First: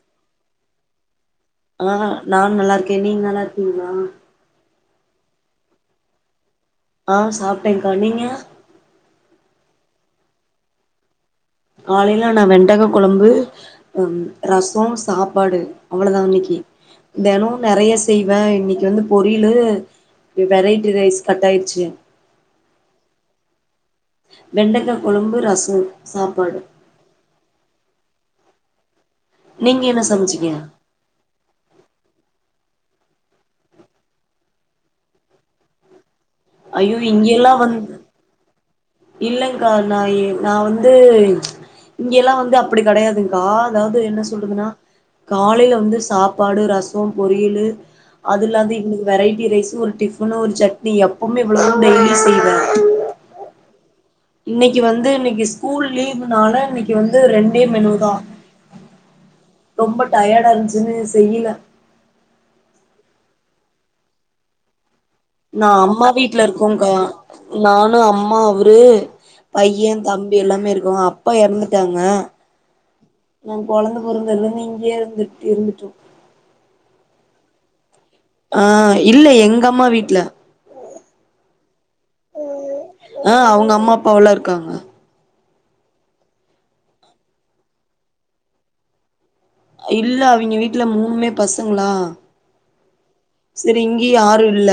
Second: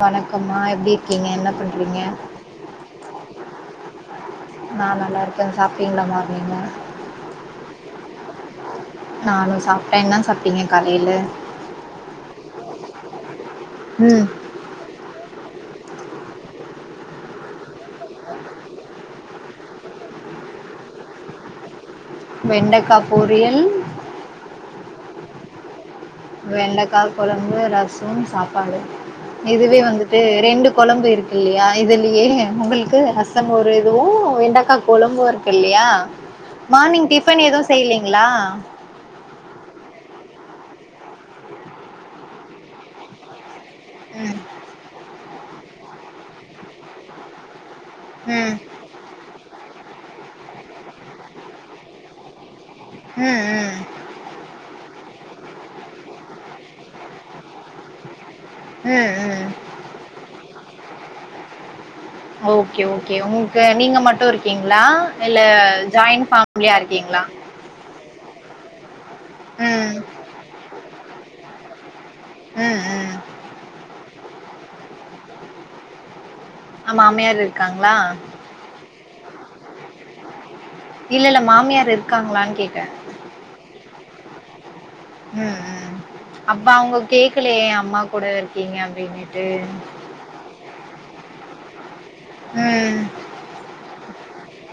வணக்கம்மா எப்டி இரிக் ஆ நான் நல்லா இருக்கே நீங்க நல்லா இருக்கீங்ளா நா நல்லாருக்கே சாப்பிடிங்கலாம்மா நீங்க அ சாப்பிட்டேங்கா நீங்க இப்ப என்ன சாப்ட்டீங்க காலைல காலைல நா வெண்டகா குழம்பு உம் ம். ரசோ சாப் ப்பாடு அவ்வுளதா இன்னிக்கு தெனவு நெறைய செய்வே இன்னிக்கு வந்து பொரியிலு வெரைட்டி ரைஸ் கட்டாயிடுச்சு வெண்டக்கா பொரியல் வெண்டக்கா கொழம்பு ரசோ சாப்பாடு வெண்டக்கா கொழம்பு ரசம் சாப் பாடு இதுவே நீங்க என்ன வந்துட்டு சமச்சீங்க ரெண்டு கொழம்பு இருக்குல்லியா இதுலியே உங்குளுக் க்கு ரசம் ஒரு இதுவு வெண்டக்கா குழம்பு இருக்குல்லியா ஐயோ மார்னிங் டிஃபன் எதுவு செய்லீங்களா இல்லங்கா நா எய் நா வந்து இங்கி எல்லா வந்து அப்டி கெடையாதுக்கா அதாவுது என்ன ம். சொல்றதுன்னா காலையில வந்து சாப்பாடு ரசோம் பொரியலு ம். அதுல்ல அது இன்னிக் வெரைட்டி ரைஸ் ஒரு டிஃபன் ஒரு சட்னி எப்பவுமே இவ்வுளோதா டெய்லி செய்வே ம் ம் இன்னைக்கு வந்து இன்னக்கி ஸ்கூல் லீவுனால இன்னக்கி வந்து ரெண் டே மெனுதா ம். ம். ரொம்ப டயர்டா இருந்ச்சுனு தெய்யில ஓகே ஓகே உங்களுக்கு நீங்க மட்டு இருக்கீங்ளா நா அம்மா வீட்ல இருக்கோங்க்கா நானு அம்மா அவுரு பைய ம். தம்பி எல்லாமே இருக்கோ அப் ப்பா எறந்துட்டாங்க ம், ம். எ கொழந்த பொறந்தோன இங்கே இருந்துட் இருந்துட்டோ அஹ் மாமியார் இருக்காங்ளா ஆஹ் இல்ல எங் அப் இல்ல இல்ல மாமியார் இருக்காங்ளான் கேக்க அவலா இருக்காங்க உம் உம் அப்ப அவ்ங்க கேக்கல ஏ அம்மா கூட இருக்கீங்க அப்டி இப்டின் இல்ல அவிங்க வீட் ட்ல மூணுமே பசங்ளா உம் இங்க யாரு இல்ல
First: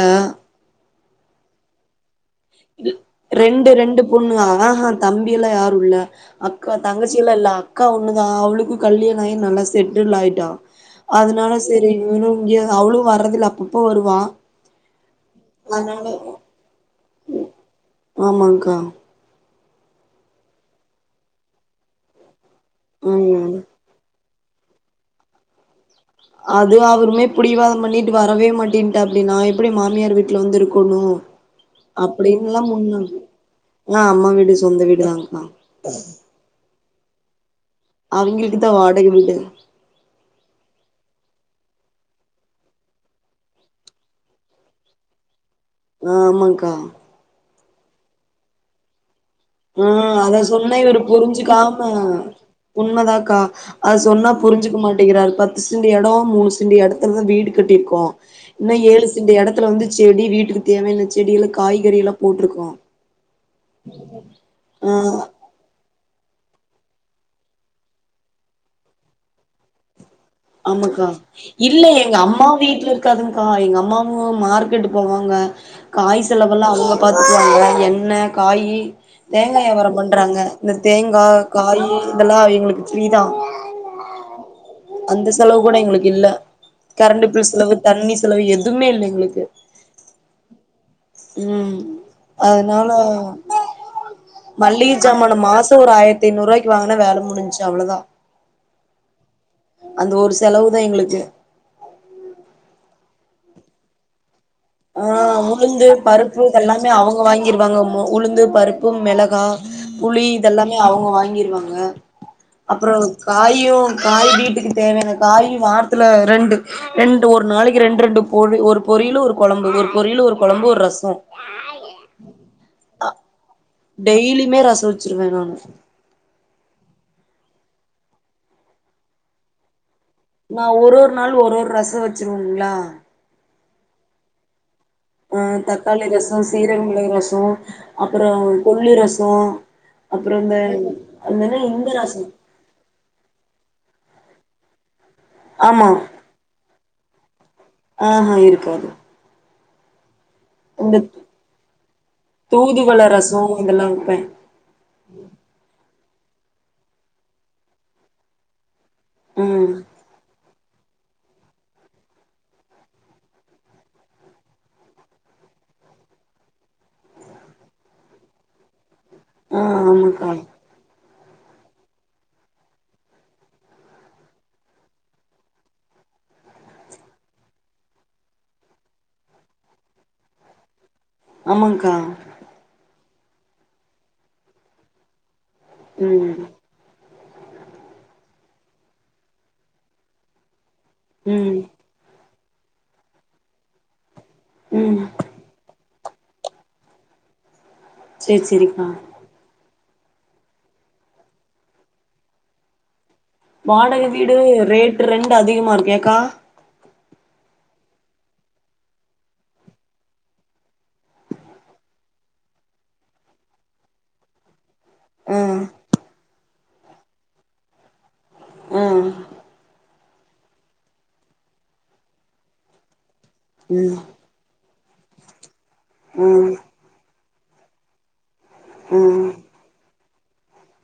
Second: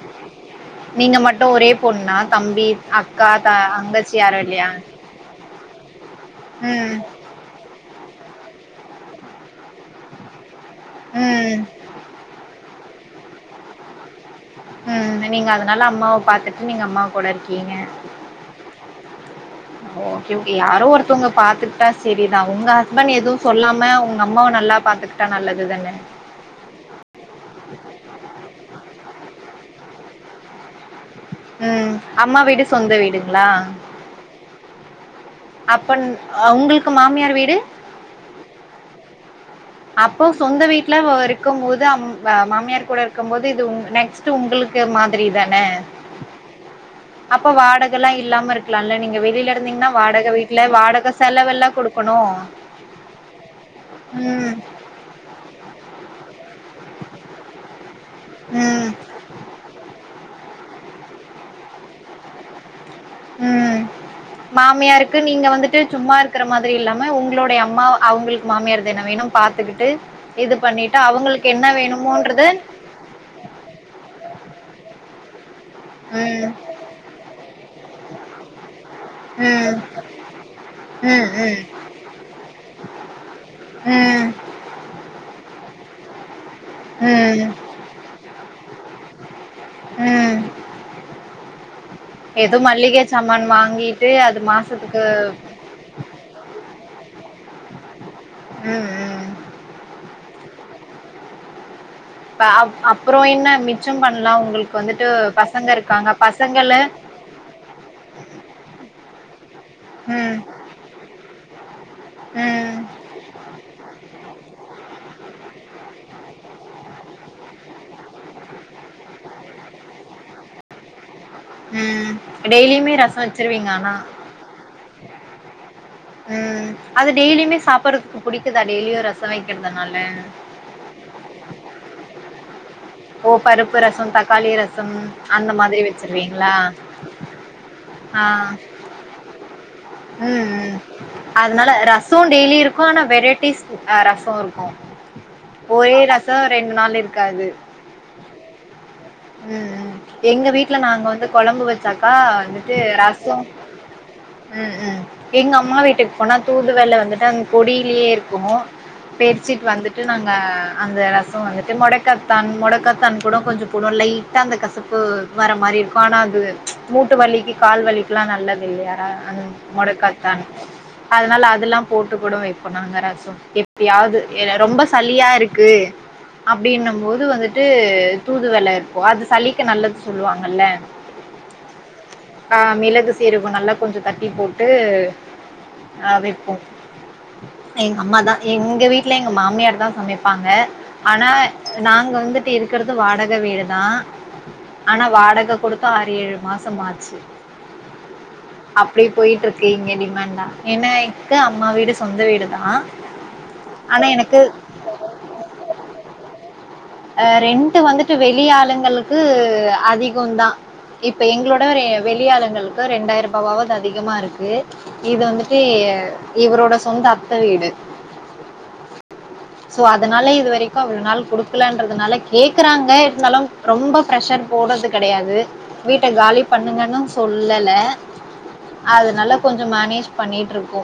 நீங்க மட்டு ஒரே பொண்ணா தம்பி, அக்கா, த ரெண்டு ரெண்டு தங்கச்சி பொண்ணு யாரும் இல்லையா? ஆஹா தம்பி எல்லா யார் இல்ல அக்கா ம். தங்கச்சியெல்லா இல்ல அக்கா ஒன் னுதா அவளுக்கு கல்யாண ஆயி நல்லா செட்டில் ஆயிட்டா ம். அதுனால செரி இவ்ளு இங்கெ அவளு வரதில்ல அப்பப்ப வருவா உம் நீ நீங்க அதனால அம்மாவ பாத்துட்டு நீங்க அம்மாவ போல இருக்கீங்க ஆமாங்க்கா ஒகே ஓகே யாரோ ஒருத்தவ்ங்க பாத்துக்டா செரி தா உங்க ஹஸ்பண்ட் எதுவு ம் சொல்லாம உங் அம்மாவ நல்லா பாத்துக்கிட்டா நல்லது தானே அது அவருமே புடிவாதம் பண்ணிட்டு வரவே மாட்டேன்ட்டாப்டி நா எப்டி மாமியார் வீட்ல வந்து இருக்கணு ம் அம்மா அப்டின்லா வீடு சொந்த ஒன்னு இல்ல வீடுங்களா எ அம்மா வீடு சொந்த வீடுதாங்க அப்பன் அஹ் உங்களுக்கு மாமியார் வீடு அவிங்களுக்கு தா [inaudible] அப்ப சொந்த வீட்ல வ இருக்கும் போது அம் வ மாமியார் கூட இருக்கும் போது இது உங் நெக்ஸ்ட்டு உங்களுக்கு மாதிரி தா ஆமாங்க்கா இப்ப வாடகலெல்லாம் இல்லாம இருக்கலாம்ல்ல நீங்க வெளிய ம் அத சொன்னா இவர் புரிஞ்சுக்காம குடுக்கணு உண்மதாக்கா அத சொன்னா ம் புரிஞ்சுக்க மாட் டேங்கிறாரு பத்து செண்டு இடம் மூணு செண்டு எடத்துல தான் வீடு கட்டிருக்கோம் இன்னு ம் ஏழு செண்டு எடத்துல வந்து செடி வீட்டுக் தேவையான செடில காய்கறி எல்லாம் போட்டுருக்கோம் ம் மாமியாருக்கு நீங்க வந்துட்டு சும்மா இருக்கிற மாதிரி இல்லாம உங்களுடைய அம்மா அவுங்களுக்கு மாமியார் தான வேணும் பாத்துக்கிட்டு இது பண்ணிட்டு ஆமாக்கா அவங்களுக்கு என்ன இல்ல எங்க வேணுமோன்றது அம்மா வீட்டுல இருக்காதுங்கா எங்க அம்மா பூ மார்க்கெட்டு போவாங்க காய் ம் செலவெல்லா அவுங்க பாத்துக்குவாங்க என்ன காய் தேங்கா ம் வியாபாரம் பண்றாங்க இந்த தேங்கா ம் காய் இதெல்லா எங்களுக்கு ப்ரீதான் ம் ம் செலவு கூட எங்களுக்கு இல்ல கரண்டு பில் ம் செலவு தண்ணி செலவு எதுவுமே இல்ல எங்களுக்கு ம் உம் ஏதோ அதனால மல்லிகை சாமான் வாங்கிட்டு அது மளிக மாசத்துக்கு ஜாமானா மாசம் ஒரு ஆயிரத்த ஐநூறு ரூபாய்க்கு வாங்குனா வேலை முடிஞ் சு அவ்ளோதா உஹம் உம் அந்த ஒரு செலவுதான் எங்களுக்கு பப் அப்றம் என்ன மிச்சம் பண்ணலாம் உங்களு ஆஹ் உளுந்து பருப்பு இதெல்லாமே அவுங்க வாங்கிருவாங்க அம்மு உளுந்து பருப்பு மிளகா புளி ம் இதெல்லாமே அவுங்க வாங்கிருவாங்க ம் அப்புறம் காயும் காய் வீட்டுக்கு தேவையான காயு வாரத்துல ரெண்டு ரெண்டு ஒரு நாளைக்கு ரெண்டு ரெண்டு பொ ஒரு பொரியில் ஒரு கொழம்பு ஒரு பொரியலு ஒரு கொழம்பு ஒரு ரசம் உஹம் டெய்லியுமே ரசம் வச்சிருவீங்க ஆனா டெய்லியுமே ரச வச்சிருவேன் நானு உஹம் அது டெய்லியுமே சாப்பிடடுறதுக்கு புடிக்குதா டெய்லியும் ரசம் வைக்கிறதுனால நான் ஒரு ஒரு நாள் ஒரு ஒரு ரசம் வச்சிருவங்களா ஓ பருப்பு ரசம் தக்காளி ரசம் ஆ அந்த மாதிரி தக்காளி ரசோ வச்சிருவீங்களா சீரக மிளகு ரசோ அப்புறோ ஆஹ் கொள்ளு ரசோ அப்புறோ உம் இந்த ம் அந்த என்ன அதனால இந்த ரசோ ரசம் டெய்லி இருக்கும் ஆனா வெரைட்டிஸ்ம் ஆ ர சோ இருக்கு ஆமா ஒரே ரசம் ரெண்டு நாள் இருக்காது ஆஹ்ஹ இருக்காது உஹம் எங்க வீட்டுல இந்த நாங்க வந்து குழம்பு வச்சாக்கா வந்துட்டு தூதுவள ரசோ ரசம் இதெல்லா வெப்பே உம் உம் எங்க அம்மா வீட்டுக்கு அப்பனா தூதுவள வந்துட்டு அந்த கொடியிலயே இருக்கும் பேர்ச்சிட்டு ம் வந்துட்டு நாங்க அந்த ரசோ வந்துட்டு மொடக்கத்தான் மொட க்கத்தான் கூட கொஞ்சோ போடுவோ லைட்டா அந்த கசப்பு வர மாரி இருக்கு, ஆனா அது மூட்டு வலிக்கு கால் வலிக்கெல்லா நல்லது இல்லியா அந்த ஆ ஆமாக்கா மொடக்கத்தான் அதனால அதெல்லா போட்டு கூட வைப்போ நாங்க ரசம் எப்பயாவது ரொம்ப சளியா இருக்கு அப்டின்னும்போது வந்து ட்டு தூதுவள வப்போ அது சளிக்கு நல்லது சொல்லுவாங்கல்ல ஆமாங்க்கா ஆ மிளகு சீரகோ நல்லா கொஞ்ச தட்டி போட்டு ஆ ம் வெப்போ எங்க அம்மாதா எங்க வீட்ல எங்க மாமியார்தா சமைப்பாங்க ஆனா ம் நாங்க வந்து ட்டு இருக்கறது வாடக வீடுதா ம் ஆனா வாடக குடுத் து ஆறு ஏழு மாசம் ஆச்சு சேரி சேரிக்கா க்கு இங்க டிமாண்ட்தா என்ன இங்க அம்மா வீடு சொந்த வீடுதா வாடக ஆனா வீடு எனக்கு ரேட்டு ரெண்டு அதிகமா இருக்கு ஏக்கா அ ரெண்ட் வந்துட்டு வெளி ஆளுங்களுக்கு அதிகோந்தா இப்ப எங்ளோட வர வெளி ஆளுங்களுக்கு ரெண்டாயிரரூபாவது அதிகமா இருக்கு இது ஆ வந்துட்டு இவரோட சொந்த அத்த வீடு ம் சோ அதனாலே இதுவரைக்கு அவ்ளோ நாள் குடு க்லன்றதுனால கேக்குறாங்க இருந்தாலு ம் ரொம்ப பிரஷர் போட்றதுக் கடையாது வீட்ட காலி ம் பண்ணுங்கனு சொல்லல ம் அதனால கொஞ்சோ மேனேஜ் பண்ணிட்ருக்கோ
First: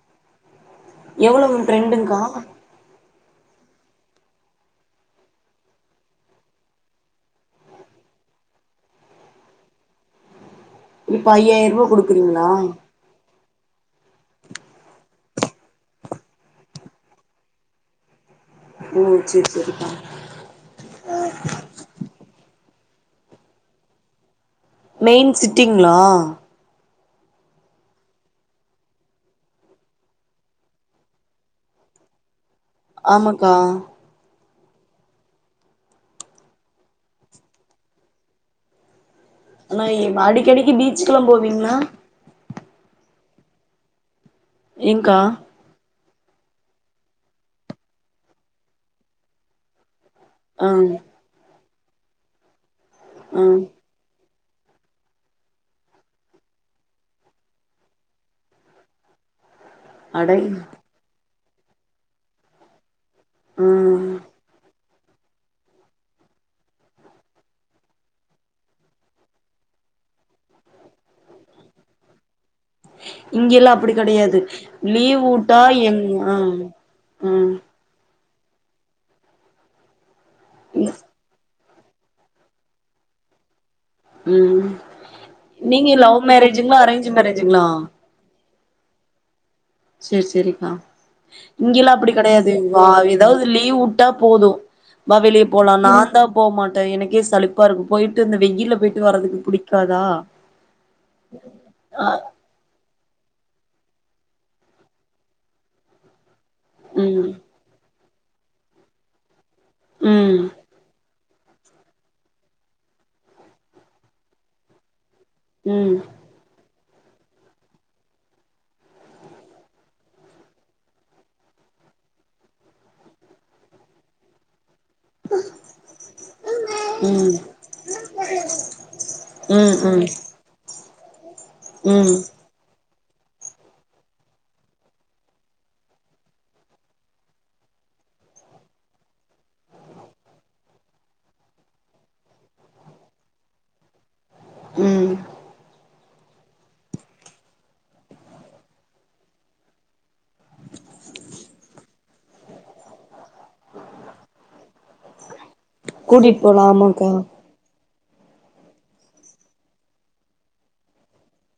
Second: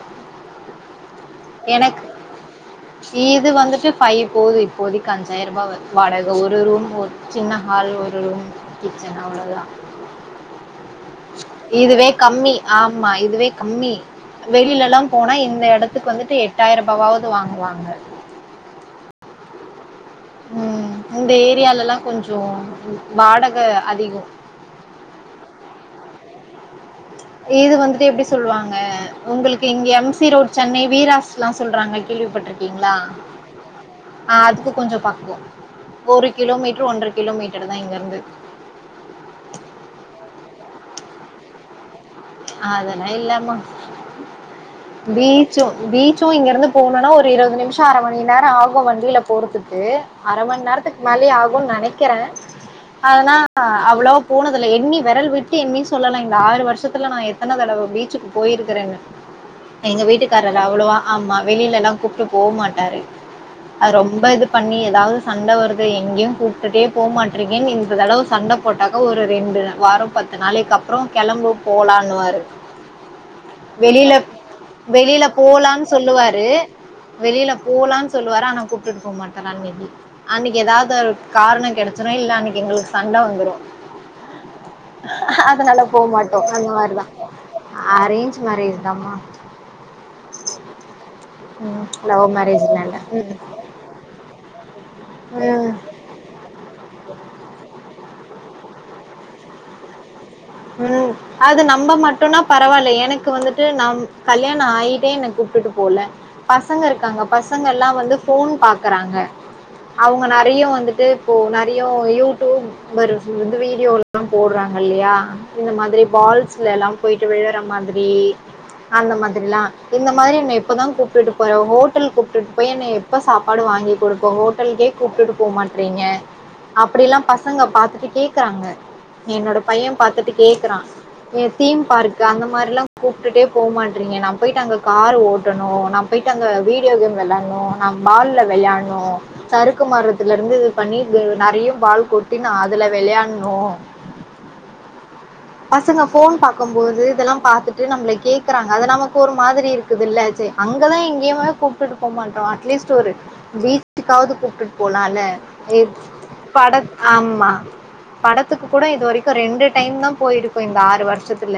எவ்வளவு ரெண்ட்ங்க்கா இது வந்துட்டு ஃபைவ் போது இப்போதிக்கு அஞ்சு சாயரரூபா வருது வாடக ஒரு ரூம் ஒரு சின்ன ஹால் ஒரு ரூம் கிச்சன் அவ்ளோதா இப்ப ஐயாயிரூபா இதுவே குடுக்குறீங்களா கம்மி ஆமா இதுவே கம்மி வெளில எல்லா போனா இந்த எடத்துக்கு வந்துட்டு எட்டாயிரரூபாவது வாங்குவாங்க ஓ செரி செரிக்கா ம் இந்த ஏரியாலலா கொஞ்சோ வாடக அதிகோ மெயின் சிட்டிங்ளா இது வந்துட்டு எப்டி சொல்லுவாங்க உங்களுக்கு இங்க எம் சி ரோடு் சென்னை வீராஸ்ல்லா சொல்றாங்க கேள்விப்பட்டிருக் கீங்களா ஆமாக்கா ஆஹ் அது து கொஞ்சோ பக்கோ ஒரு கிலோமீட்டர் ஒன்ற கிலோமீட்டர் தா இங்க இருந்து ஆனா அடிக்கடிக்கு பீச்சுக்கெல்லா போவீங்களா அ அதலா இல்லமா ஏங்க்கா பீச்சு பீ சோ இங்க இருந்து போனனா ஒரு இருவது நிமிஷோ அர மணி நேரோ ஆகு வண்டில போறதுக்கு அர மண் ஆ நேரத்துக் மேலயே ஆகுன் நெனைக் கிறேன் அதனா ஆ அவ்ளோ போனதுல்ல எண்ணி விரல் விட்டு எண்ணி சொல்லலாம் இந்த ஆறு வருஷத் த்துல நான் எத்தன தடவ பீச்சுக்கு போயிருக்கறேன்னு எங்க அடை வீட்டுக்காரர் அவ்ளோவா ஆமா வெளிலல்லாம் கூப்ட்டு போக மாட்டாரு. ஆ அது ரொம்ப இது பண்ணி எதாவது சண்ட வருது எங்கயும் கூப்டுட்டே போக மாட்ரிகனு இந்த தடவ சண்டை போட்டாக்க ஒரு ரெண்டு வாரம் பத்து நாளைக்கு அப்புறம் கிளம்பு போலானுவாரு இங்கெல்லாம் அப்டி கெடையாது. லீவ் வெளியில உட்டா போலான்னு எங் சொல்லுவாரு ஆஹ் வெளியில ஆஹ் போலான்னு சொல்லுவாரு ஆன கூப்டுட்டு போக மாட்டாரு அன்னக்கி அன்னக்கி ஏதாவது ஒரு காரண கெடச்சிரு இல்ல அன்னக்கி எங்களுக்கு சண்ட வந்துரும் உம் அதனால நீங்க போக லவ் மேரேஜ் ஜுங்ளா அரேஞ்சு மேரேஞ்சுங்களா ஜ் மேரேஜ் தாமா சர் சரிக்கா இங்கெல்லாம் அப்டி லவ் கெடையாது. வா மேரேஜ்லாம் இல்ல ஏதாவது லீவ் வுட்டா போதும் வா வெளிய ம், போலாம் நான் தான் போமாட்டேன் எனக்கே சலிப்பா இருக்கும். போயிட்டு இந்த வெயில்ல போயிட்டு வர்றதுக்கு புடிக்காதா உம் அது நம்ம ஆ மட்டுனா பரவால்ல எனக் க்கு வந்துட்டு நம் கல்யாணம் ஆயிட்டே என்ன கூப்டுட்டு போல பசங்க இருக்காங்க ம் பசங்க எல்லாம் வந்து ஃபோன் பாக்கறாங்க அவங்க ம் நெறைய வந்துட்டு இப்போ நெறைய யூடியூப் வருசு வந்து வீடியோல்லாம் போடுறாங்க இல்லையா இந்த ம் மாதிரி பால்ஸ்ல எல்லா போயிட்டு விழுற மாதிரி அந்த மாதிரிலா, இந்த மாதிரி என்ன எப்பதா கூப்புட்டுட்டு போற ஹோட்டல் கூப்புட்டுட்டு போய் என்ன எப்ப சாப்பாடு வாங்கி குடுப்ப ஹோட்டலுக்கே கூப்ட்டுட்டு போ மாட்றீங்க அப்படி எல்லா ம் பசங்க பாத்துட்டு கேக்குறாங்க என்னோட பைய ம் பாத்துட்டு க்குறா ஏ தீம் ம் பார்க் அந்த மாரில்லா கூப்ட்டுட்டே போ மாட்டறீங்க. நா போயிட்டு அங்க கார் ஓட்டணு நா போயிட்டு அங்க வீடியோ கேம் வெளாட்ணு, நா பால்ல வெளையாட்ணு சறுக்கு மரத்துல இருந்து இது பண்ணி இது நறைய பால் கொட்டி நா அதுல வெளையாட்னு ம் ம் பசங்க ஃபோன் பாக்கும்போது இதெல்லா பாத்துட்டு நம்பள கேக்குறாங்க அது நமக்கு ஒரு மாதிரி இருக்குது இல்ல சேரி அங்கதா எங்கேயுமே கூப்பிட்டு போமாட்றோ, அட்லீஸ்ட் ஒரு பீச்சுக்காவது கூப்ட்டுட்டு போலால்ல. இது கூட்டிட்டு போலா பட ஆமாக்கா ஆமா படத்துக்கு கூட இது வரைக்கு ரெண்டு டைம் தா போயிருக்கு இந்த ஆறு வருஷத்துல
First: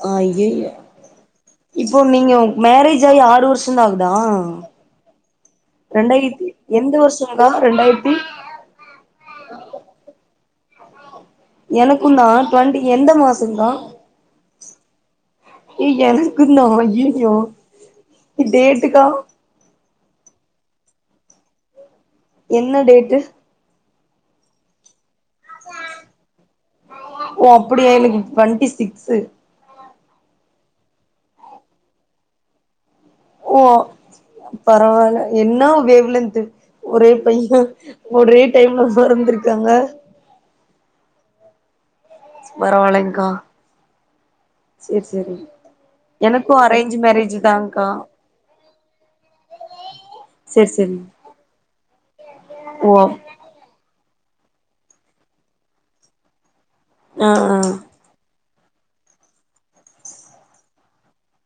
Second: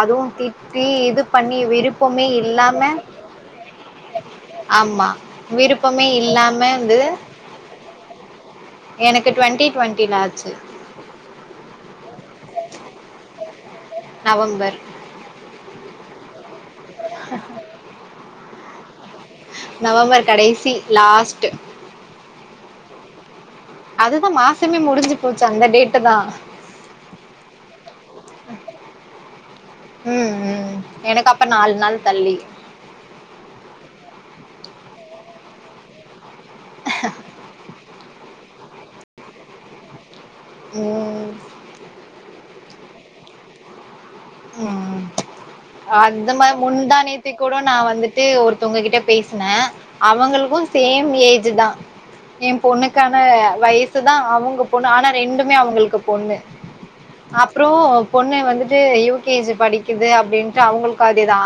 அதுவும் ஐயையோ திட்டி இது பண்ணி இப்போ விருப்பமே நீங்க இல்லாம மேரேஜ் ஆகி ஆறு வருஷந்தா ஆகுதா ஆமா விருப்பமே ரெண்டாயிரத்தி இல்லாம எந்த வந்து வருஷங்கா ரெண்டாயிரத்தி எனக்கு டுவெண்டி டுவெண்டில ஆச்சு எனக்குந்தா டவெண்டி எந்த மாசோன்கா நவம்பர் நா ஐய்யையோ டேட்டுக்கா நவம்பர் கடைசி லாஸ்ட் என்ன டேட்டு அதுதா மாசமே முடிஞ்சு போச்சு அந்த டேட்டு தா ஓ அப்டியா எனக்கு டுவெண்டி சிக்ஸ்சு ம் ம் எனக்கு அப்ப நாலு நாள் தள்ளி ஓ பரவாயில்ல என்ன வேவ்லென்து ஒரே பைய ஒரே ஏம்லஸ்ஸா இருந்திருக்காங்க உம் பரவலைங்கா ம் ம் அந்த எனக்கு மாரி அரேஞ்ச் முந்தா மேரேஜ் நேத்திகூட நா தான்க்கா வந்துட்டு ஒரு ஒருத்தவங்கிட்ட பேசின அவங்களுக்கு செரி செரி சேம் ஏஜ்ஜு தா எ ஓ பொண்ணுக்கான வயசு த்துதா அவங்க பொண்ணு ஆனா ரெண்டுமே அவங்களுக்கு பொண்ணு ஆ ஆ அப்புறோ பொண்ணு வந்துட்டு து யு கேஜி படிக்குது அப்படின்ட்டு அவங்களுக்கு அதேதா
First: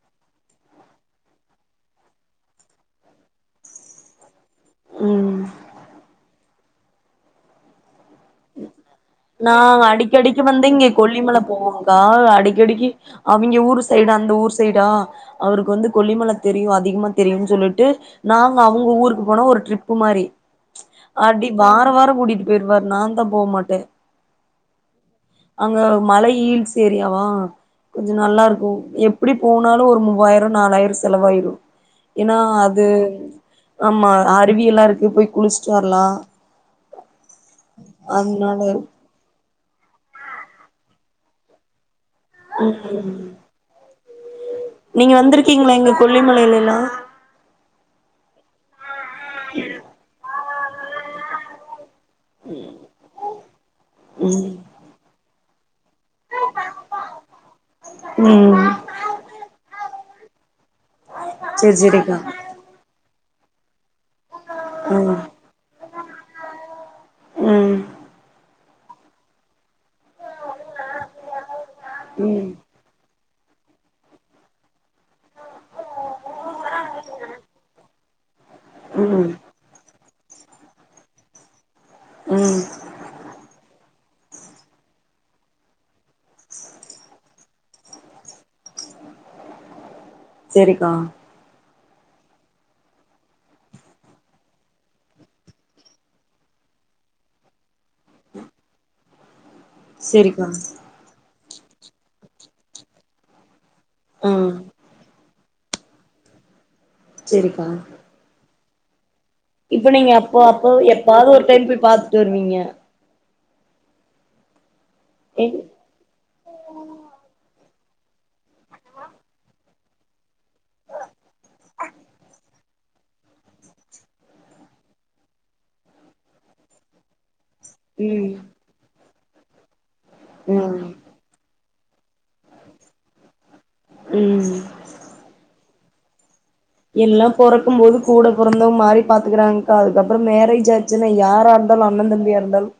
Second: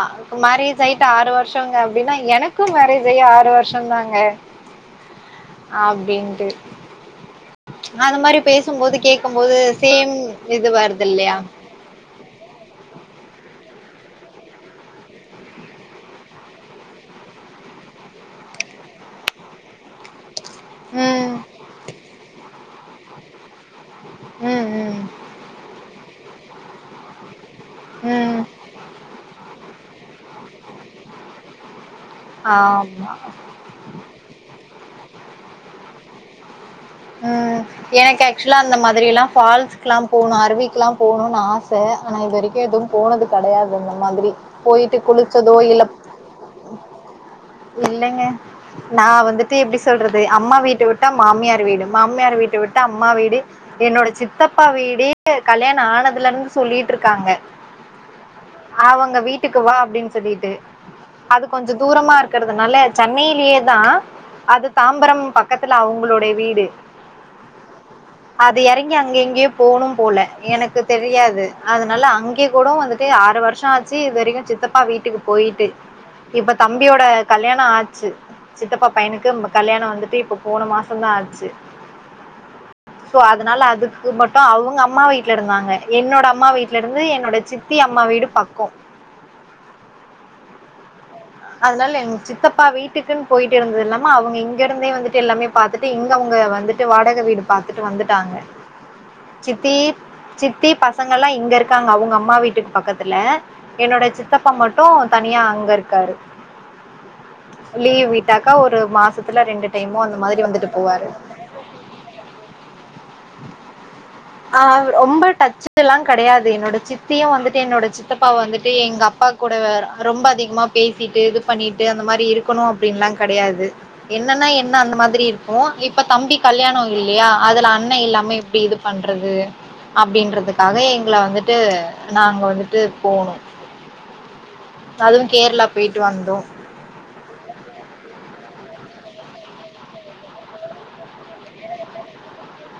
மேரேஜ் ஆயிட்டு ஆறு வருஷங்க அப்படின்னா எனக்கு மேரேஜ் ஆயி ஆறு வருஷோந்தாங்க ம் அப்படின்ட்டு அந்த மாரி பேசும்போது கேக்கும்போது நாங்க சேம் அடிக்கடிக்கு இது வருது இல்லையா கடிக்கு அவிங்க ஊர் சைடு அந்த ஊர் சைடு ஆ அவருக்கு வந்து கொல்லிமல தெரியு அதிகமா தெரியுனு சொல்லிட்டு நாங்க அவங்க ஊருக்கு போனா ஒரு ட்ரிப்பு மாரி ம். அப்படி வாரோ வாரோ கூடிப் இருவர் நாம் போமாட்ட ம், ம், அங்க மலை யில்ஸ் ஏரியாவா கொஞ்சு ம். நல்லா இருக்கு எப்பிடி போணு இருந்தாலு ஒரு மூவாயிரோ நாலாயிரோ செலவாயிரு ஏன்னா அது ஆமா. ஆமா அருவியெல்லா இருக் கு போய் குளிச்சுட்டு வரலா உம் எனக்கு ஆக்சுவலா அதனால அந்த மாதிரி எல்லாம் பால் ச்க்லா போனு, அருவிக்குலா போணுனு ஆச ஆனா இது வரைக்கு எதுவும் போனது கடையாது அந்த மாதிரி போயிட்டு நீங்க குளிச்சதோ வந்திருக்கீங்களா இல்ல எங்க கொல்லிமலைலலா இல்லைங்க நா வந்துட்டு எப்டி சொல்றது அம்மா வீட்ட விட்டா மாமியார் வீடு மாமியார் வீட்ட விட்டா அம்மா வீடு என்னோட ம் சித்தப்பா வீடே கல்யாண ஆனதுல இருந்து சொல்லிட்டு இருக்காங்க ம் அவங்க வீட்டுக்கு வா அப்டின்னு சொல்லிட்டு அது கொஞ்சோ சேரி தூரமா சேரிக்கா இருக்கறதுனால சென்னை யிலேதா அது ம் தாம்பரம் பக்கத்துல அவங்களுடைய வீடு ம் அது எறங்கி அங்க எங்கயே போனு போல எனக்கு தெரியாது அதனால அங்கே ம் கூட வந்துட்டு ஆறுவ ருஷ ஆச்சு இது வரைக்கு சித்தப்பா வீட்டுக்கு போயிட்டு இப்ப தம்பியோட கல்யாண ஆச்சு சித்தப்பா ம் பையனுக்கு ப கல்யாண வந்துட்டு இப்ப போன மாசந்தா ஆச்சு ம் சோ அதனால அது கு மட்டு அவங்க அம்மா வீட்ல இருந்தாங்க என்னோட அம்மா வீட்ல இருந்து என்னோட சித்தி அம்மா வீடு பக்கோ ரிக்கா அத்னால எங் சித்தப்பா வீட்டுக்குன் போயிட்டிருந்தது இல்லாம அவ்ங்க இங்கேருந்தே வந்துட்டு எல்லாமே பாத்துட்டு இங்க அவ்ங்க வந்துட்டு வாடக வீடு பாத்துட்டு வந்துட்டாங்க சித்தீ சேரிக்கா சித்தி பசங்கல்லா இங்க இருக் இருக்காங்க அவுங்க அம்மா வீட்டுக் பக்கத்துல என்னோட சித்தப்பா ம் மட்டு தனியா அங் வ ருக்காரு சேரிக்கா லீவு விட்டாக் கஒரு மாசதுக் இப்ப நீங்க அப்போ அப்ப எப்பாவது ஒரு டைம் போய் பாத்துட்டு வருவீங்க ஆஹ் ரொம்ப எங் டச் எல்லாம் கிடையாது என்னோட சித்தியும் வந்துட் என்னோட சித்தப்பா வந்துட்டு எங்க அப்பா கூட ரொம்ப அதிகமா பேசி சிட்டு பண்ணிட்டு அந்த மாரி இருக்கு இருக்கணும் அப்டின்லாம் கிடையாது என்னன்னா என்ன அந்த மாதிரி இருக்கும் இப்ப தம்பி கல்யாணம் இல்லையா அதுல அண்ணன் ம் இல்லாமே எப்டி இது பண் றது அப்டின்றதுக்காக எங்கள வந்துட்டு நாங்க வந்துட்டு போனோம் ம் ம் தலும் கேரளா போயிட்டு வந்தோம் எல்லாம் பொறக்கும் போது கூட பிறந்தவங்க மாறி பாத்துக்கிறாங்கக்கா அதுக்கப்புறோ மேரேஜ் ஆச்சுன்னா யாரா இருந்தாலும் அண்ணன் தம்பியா இருந்தாலும்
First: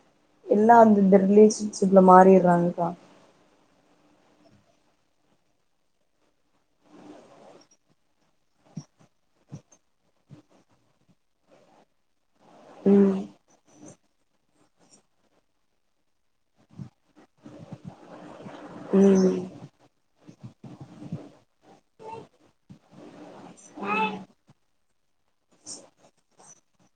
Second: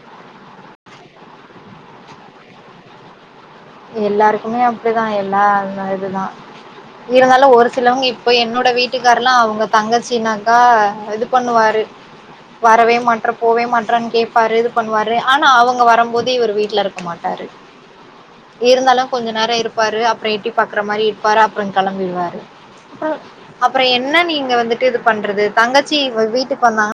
எல்லாம் அந்த ரிலேஷன்ஷிப்ல மாறிறாங்கக்கா எல்லாருக்குமே அப்டிதான் எல்லாம் இதுதான் இருந்தாலும் ஒரு சிலவங்க இப்ப என்னோட வீட்டுக்காரல்லாம் அவங்க தங்கச்சினாக்கா இது பண்ணுவாரு வரவே ம் மாட்ற போவே மாட்ற னு கேட்பாரு இது பண்ணுவாரு ஆனா அவங்க வரும்போது இவர் வீட்டுல இருக்க மாட்டாரு இருந்தாலு கொஞ்சோ ம் நேரம் இருப்பாரு அப்புற சுட்டி பாக்குற மாரி இருப்பாரு அப்புறோம் கிளம்பிடுரு வாரு அப்புறோ என்ன நீங்க வந்து பண்றது தங்கச்சி வீட் பண்ணா